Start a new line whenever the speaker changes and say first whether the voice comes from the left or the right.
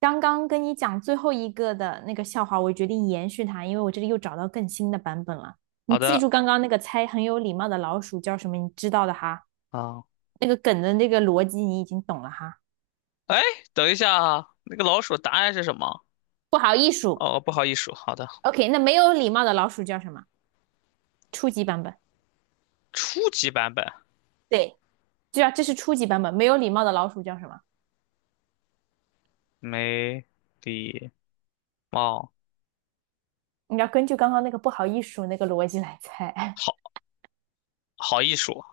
right: 刚刚跟你讲最后一个的那个笑话，我决定延续它，因为我这里又找到更新的版本了。你
left: 好
right: 记
left: 的，
right: 住刚刚那个猜很有礼貌的老鼠叫什么？你知道的哈，
left: 啊，
right: 那个梗的那个逻辑你已经懂了哈。
left: 哎，等一下啊，那个老鼠答案是什么？
right: 不好意思
left: 哦，不好意思，好的，
right: o k 那没有礼貌的老鼠叫什么？初级版本，
left: 初级版本，
right: 对，对啊，这是初级版本。没有礼貌的老鼠叫什么？
left: 没礼貌，
right: 你要根据刚刚那个不好意思那个逻辑来猜。
left: 好好艺术，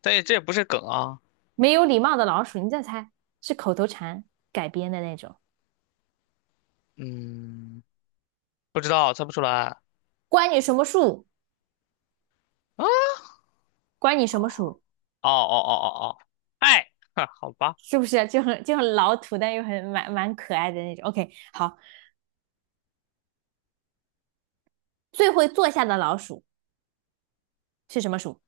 left: 但这也不是梗啊，
right: 没有礼貌的老鼠，你再猜，是口头禅改编的那种。
left: 嗯，不知道，猜不出来。
right: 关你什么树？
left: 啊
right: 关你什么鼠？
left: 哦哦哦哦哦，爱，哈，好吧，
right: 是不是就很老土，但又很蛮可爱的那种？OK，好，最会坐下的老鼠是什么鼠？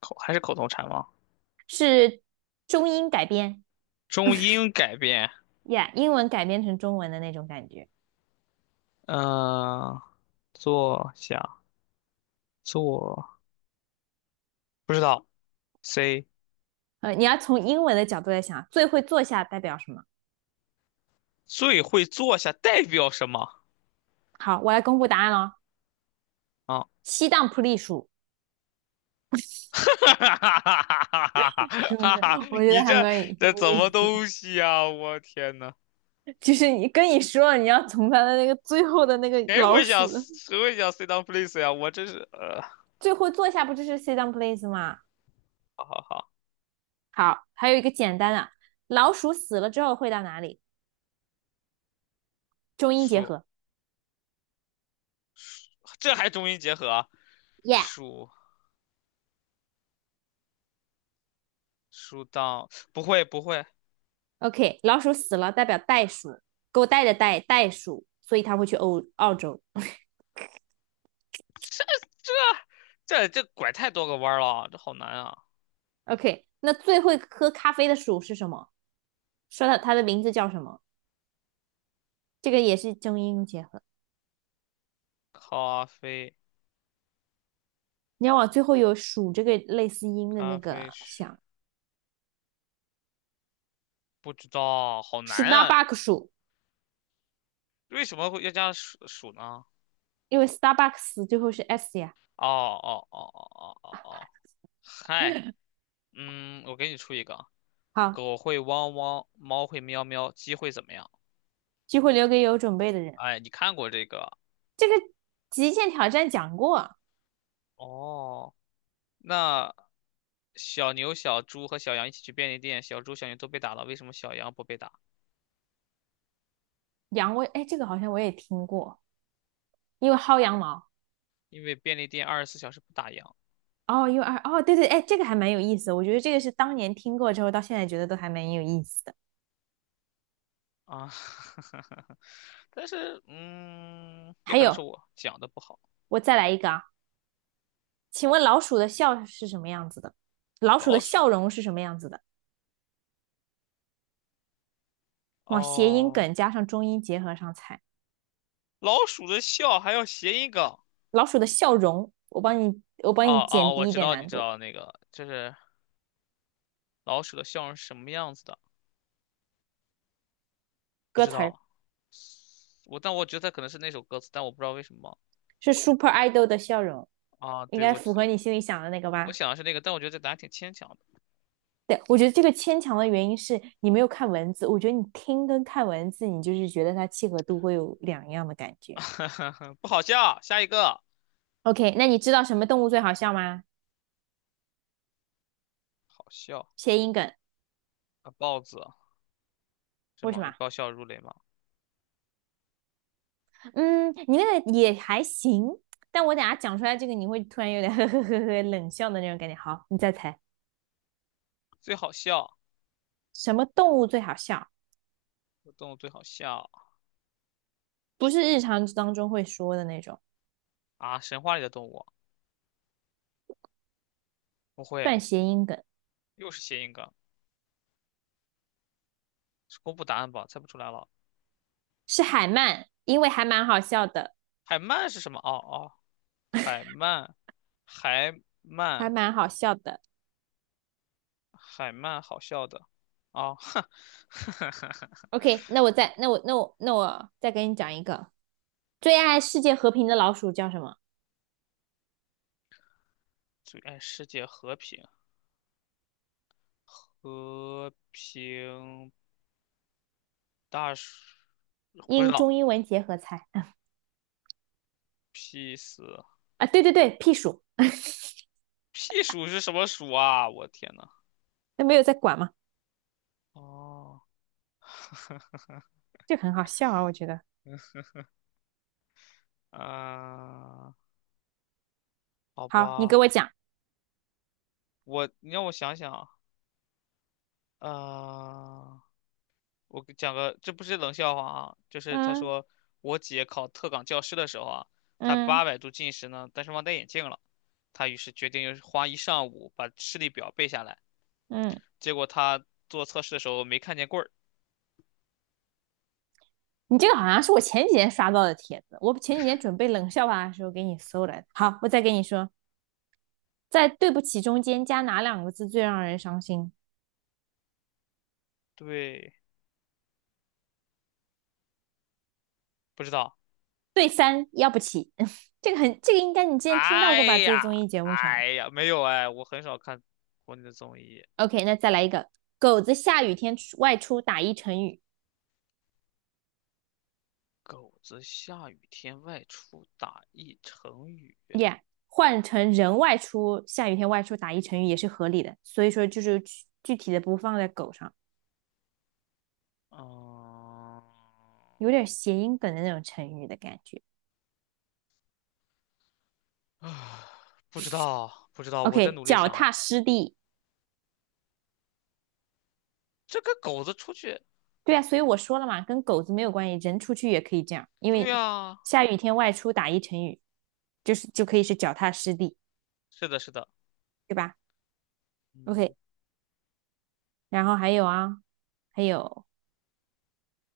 left: 口还是口头禅吗？
right: 是中英改编
left: 中英改编，
right: 呀 yeah，英文改编成中文的那种感觉。
left: 嗯、坐下，坐，不知道，C，
right: 你要从英文的角度来想，最会坐下代表什么？
left: 最会坐下代表什么？
right: 好，我来公布答案喽。
left: 啊、
right: 西当普利鼠
left: 哈哈哈哈哈哈！
right: 是不
left: 哈
right: 是？
left: 哈，
right: 我觉
left: 你
right: 得还
left: 这
right: 蛮有意
left: 这怎么
right: 思，
left: 东西啊？我天呐，
right: 就是你跟你说了，你要从它的那个最后的那个
left: 谁
right: 老
left: 会想
right: 鼠的
left: 谁会想 sit down please 呀、我真是
right: 最后坐下，不就是 sit down please 吗？
left: 好好好，
right: 好，还有一个简单的，老鼠死了之后会到哪里？中英结
left: 数
right: 合。
left: 这还中英结合啊？
right: y e a
left: 树树当不会，
right: h OK，老鼠死了代表袋鼠，狗带的袋袋鼠，所以它会去欧澳洲。
left: 这这拐太多个弯儿了，这好难啊！
right: OK，那最会喝咖啡的鼠是什么？说到它的名字叫什么？这个也是中英结合。
left: 咖啡
right: 你要往最后有“鼠”这个类似音的
left: 咖
right: 那个
left: 啡是
right: 想
left: 不知道，好难啊！
right: ，Starbucks 鼠，
left: 为什么会要加数数呢？
right: 因为 Starbucks 最后是 s 呀。
left: 哦哦哦哦哦哦哦，嗨。嗯，我给你出一个啊，
right: 好，
left: 狗会汪汪，猫会喵喵，鸡会怎么样？
right: 机会留给有准备的人。
left: 哎，你看过这个？
right: 这个极限挑战讲过，
left: 哦，那小牛、小猪和小羊一起去便利店，小猪、小牛都被打了，为什么小羊不被打？
right: 羊我，哎，这个好像我也听过，因为薅羊毛。
left: 因为便利店24小时不打烊
right: 哦，U r 哦，对对，哎，这个还蛮有意思的我觉得这个是当年听过之后，到现在觉得都还蛮有意思的。
left: 啊。但是，也
right: 还
left: 可能是
right: 有，
left: 我讲的不好。
right: 我再来一个啊，请问老鼠的笑是什么样子的？老鼠的
left: 老鼠
right: 笑容是什么样子的？往谐音
left: 哦，
right: 梗加上中音结合上猜。
left: 老鼠的笑还要谐音梗。
right: 老鼠的笑容，我帮你，我帮你
left: 哦
right: 减
left: 哦，我
right: 低一
left: 知
right: 点
left: 道，你
right: 难
left: 知
right: 度。
left: 道那个，就是老鼠的笑容是什么样子的？不
right: 歌
left: 知
right: 词儿
left: 道。但我觉得可能是那首歌词，但我不知道为什么
right: 是 Super Idol 的笑容，
left: 啊。
right: 应
left: 对，
right: 该
left: 我
right: 符合
left: 只
right: 你心里想的那个
left: 我
right: 吧？
left: 想的是那个，但我觉得这答案挺牵强
right: 对，我觉得这个牵强的原因是你没有看文字，我觉得你听跟看文字，你就是觉得它契合度会有两样的感
left: 的，
right: 觉。
left: 不好笑。下一个，
right: OK，那你知道什么动物最好笑吗？
left: 好笑
right: 谐音梗，
left: 啊，豹子是
right: 为
left: 吗？
right: 什
left: 你
right: 么？
left: 爆笑如雷吗？
right: 嗯，你那个也还行，但我等下讲出来这个，你会突然有点 呵呵呵呵冷笑的那种感觉。好，你再猜，
left: 最好笑，
right: 什么动物最好笑？
left: 动物最好笑
right: 不是日常当中会说的那种，
left: 啊！神话里的动物不会，
right: 算谐音梗，
left: 又是谐音梗，是公布答案吧？猜不出来了。
right: 是海鳗，因为还蛮好笑的，
left: 海鳗是什么？哦哦，海鳗，海
right: 还
left: 鳗，
right: 蛮好笑的。
left: 海鳗，好笑的啊！哼，
right: OK，那我再，那我那我那我再给你讲一个，最爱世界和平的老鼠叫什么？
left: 最爱世界和平。和平大暑不知
right: 英中
left: 道
right: 英文结合猜
left: ，P 死
right: 啊，对对对，屁鼠，
left: P 鼠是什么鼠啊？我天呐！
right: 那没有在管吗？
left: 哦，
right: 这个很好笑啊，我觉得。
left: 嗯、好
right: 好，你给
left: 吧，
right: 我讲。
left: 你让我想想啊，呃，我给讲个，这不是冷笑话啊，就是他
right: 嗯
left: 说我姐考特岗教师的时候啊，她
right: 嗯
left: 800度近视呢，但是忘戴眼镜了，她于是决定又是花一上午把视力表背下来，
right: 嗯，
left: 结果她做测试的时候没看见棍儿，
right: 你这个好像是我前几天刷到的帖子，我前几天准备冷笑话的时候给你搜来的。好，我再给你说，在对不起中间加哪两个字最让人伤心？
left: 对，不知道。
right: 对三，要不起。这个很，这个应该你之前听到
left: 哎
right: 过吧？在综
left: 呀，
right: 艺节目上。
left: 哎呀，没有哎，我很少看国内的综艺。
right: OK，那再来一个，狗子下雨天外出打一成语
left: 狗子下雨天外出打一成语，
right: ，Yeah，换成人外出，下雨天外出打一成语也是合理的。所以说就是具体的不放在狗上。
left: 嗯，
right: 有点谐音梗的那种成语的感觉。
left: 啊，不知道，不知道，我在
right: OK，
left: 努力
right: 脚
left: 想
right: 踏
left: 了。
right: 实地，
left: 这个狗子出去，
right: 对啊，所以我说了嘛，跟狗子没有关系，人出去也可以这样，因
left: 对
right: 为
left: 呀，
right: 下雨天外出打一成语，就可以是脚踏实地，
left: 是的，是的，
right: 对吧
left: 嗯，
right: ？OK，然后还有啊，还有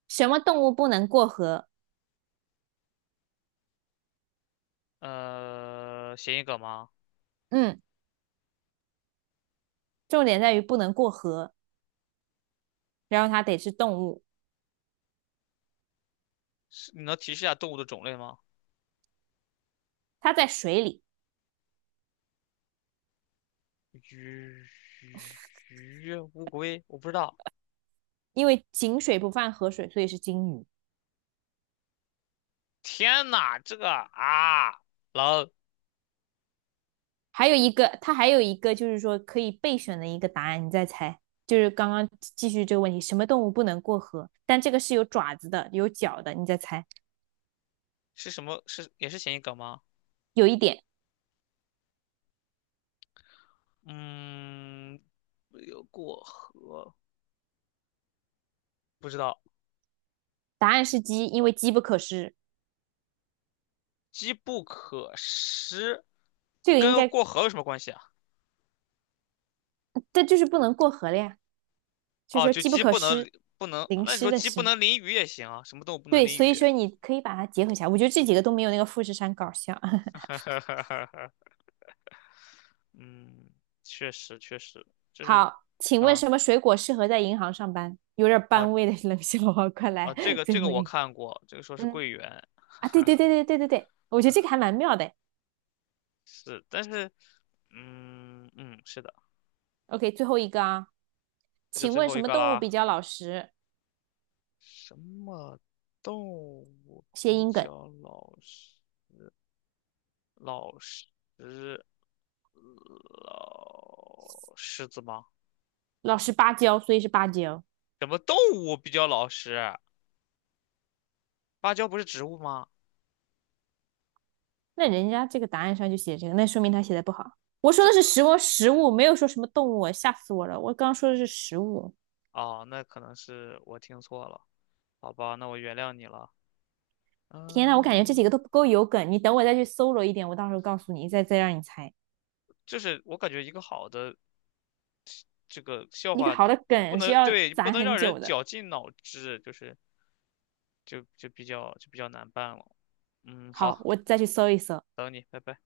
right: 什么动物不能过河？
left: 谐音梗吗？
right: 嗯，重点在于不能过河，然后它得是动物，
left: 是，你能提示一下动物的种类吗？
right: 它在水里，
left: 鱼鱼鱼，乌龟，我不知道。
right: 因为井水不犯河水，所以是金鱼。
left: 天呐，这个啊，狼
right: 还有一个，它还有一个就是说可以备选的一个答案，你再猜。就是刚刚继续这个问题，什么动物不能过河？但这个是有爪子的，有脚的，你再猜。
left: 是什么？是也是谐音梗吗？
right: 有一点，
left: 嗯，没有过河，不知道。
right: 答案是鸡，因为机不可失。
left: 机不可失，
right: 这个应
left: 跟
right: 该，
left: 过河有什么关系啊？
right: 这就是不能过河了呀，就是
left: 哦，
right: 说
left: 就
right: 机不
left: 鸡
right: 可
left: 不能
right: 失，
left: 不能，
right: 淋
left: 那你
right: 湿
left: 说
right: 的
left: 鸡不
right: 湿。
left: 能淋雨也行啊？什么动物不能
right: 对，
left: 淋
right: 所以
left: 雨？
right: 说你可以把它结合起来。我觉得这几个都没有那个富士山搞笑。
left: 哈 哈哈哈哈嗯，确实确实，就是
right: 好，请问
left: 啊
right: 什么水果适合在银行上班？有点
left: 啊
right: 班味的冷笑话，快
left: 啊，
right: 来
left: 这个
right: 最
left: 这个
right: 后
left: 我
right: 一个。
left: 看过，这个说是
right: 嗯，
left: 桂圆，
right: 啊，对对对对对对对，我觉得这个还蛮妙的。
left: 是，但是嗯嗯，是的，
right: OK，最后一个啊，
left: 这就
right: 请
left: 最
right: 问
left: 后
right: 什
left: 一
right: 么
left: 个
right: 动物比
left: 啦。
right: 较老实？
left: 什么动物
right: 谐
left: 比
right: 音梗，
left: 较老实？老实老狮子吗？
right: 老实巴交，所以是芭蕉。
left: 什么动物比较老实？芭蕉不是植物吗？
right: 那人家这个答案上就写这个，那说明他写的不好。我说
left: 这
right: 的是
left: 这
right: 食物，食物没有说什么动物啊吓死我了！我刚刚说的是食物。
left: 哦，那可能是我听错了，好吧，那我原谅你了。
right: 天呐，我感觉这几个
left: 嗯，
right: 都不够有梗，你等我再去搜罗一点，我到时候告诉你，再让你猜。
left: 就是我感觉一个好的这个笑
right: 一个
left: 话，
right: 好
left: 你
right: 的
left: 不
right: 梗是
left: 能
right: 要
left: 对，不
right: 攒
left: 能
right: 很
left: 让人
right: 久的。
left: 绞尽脑汁，就是就比较难办了。嗯，好，
right: 好，我再
left: 那
right: 去搜一搜。
left: 等你，拜拜。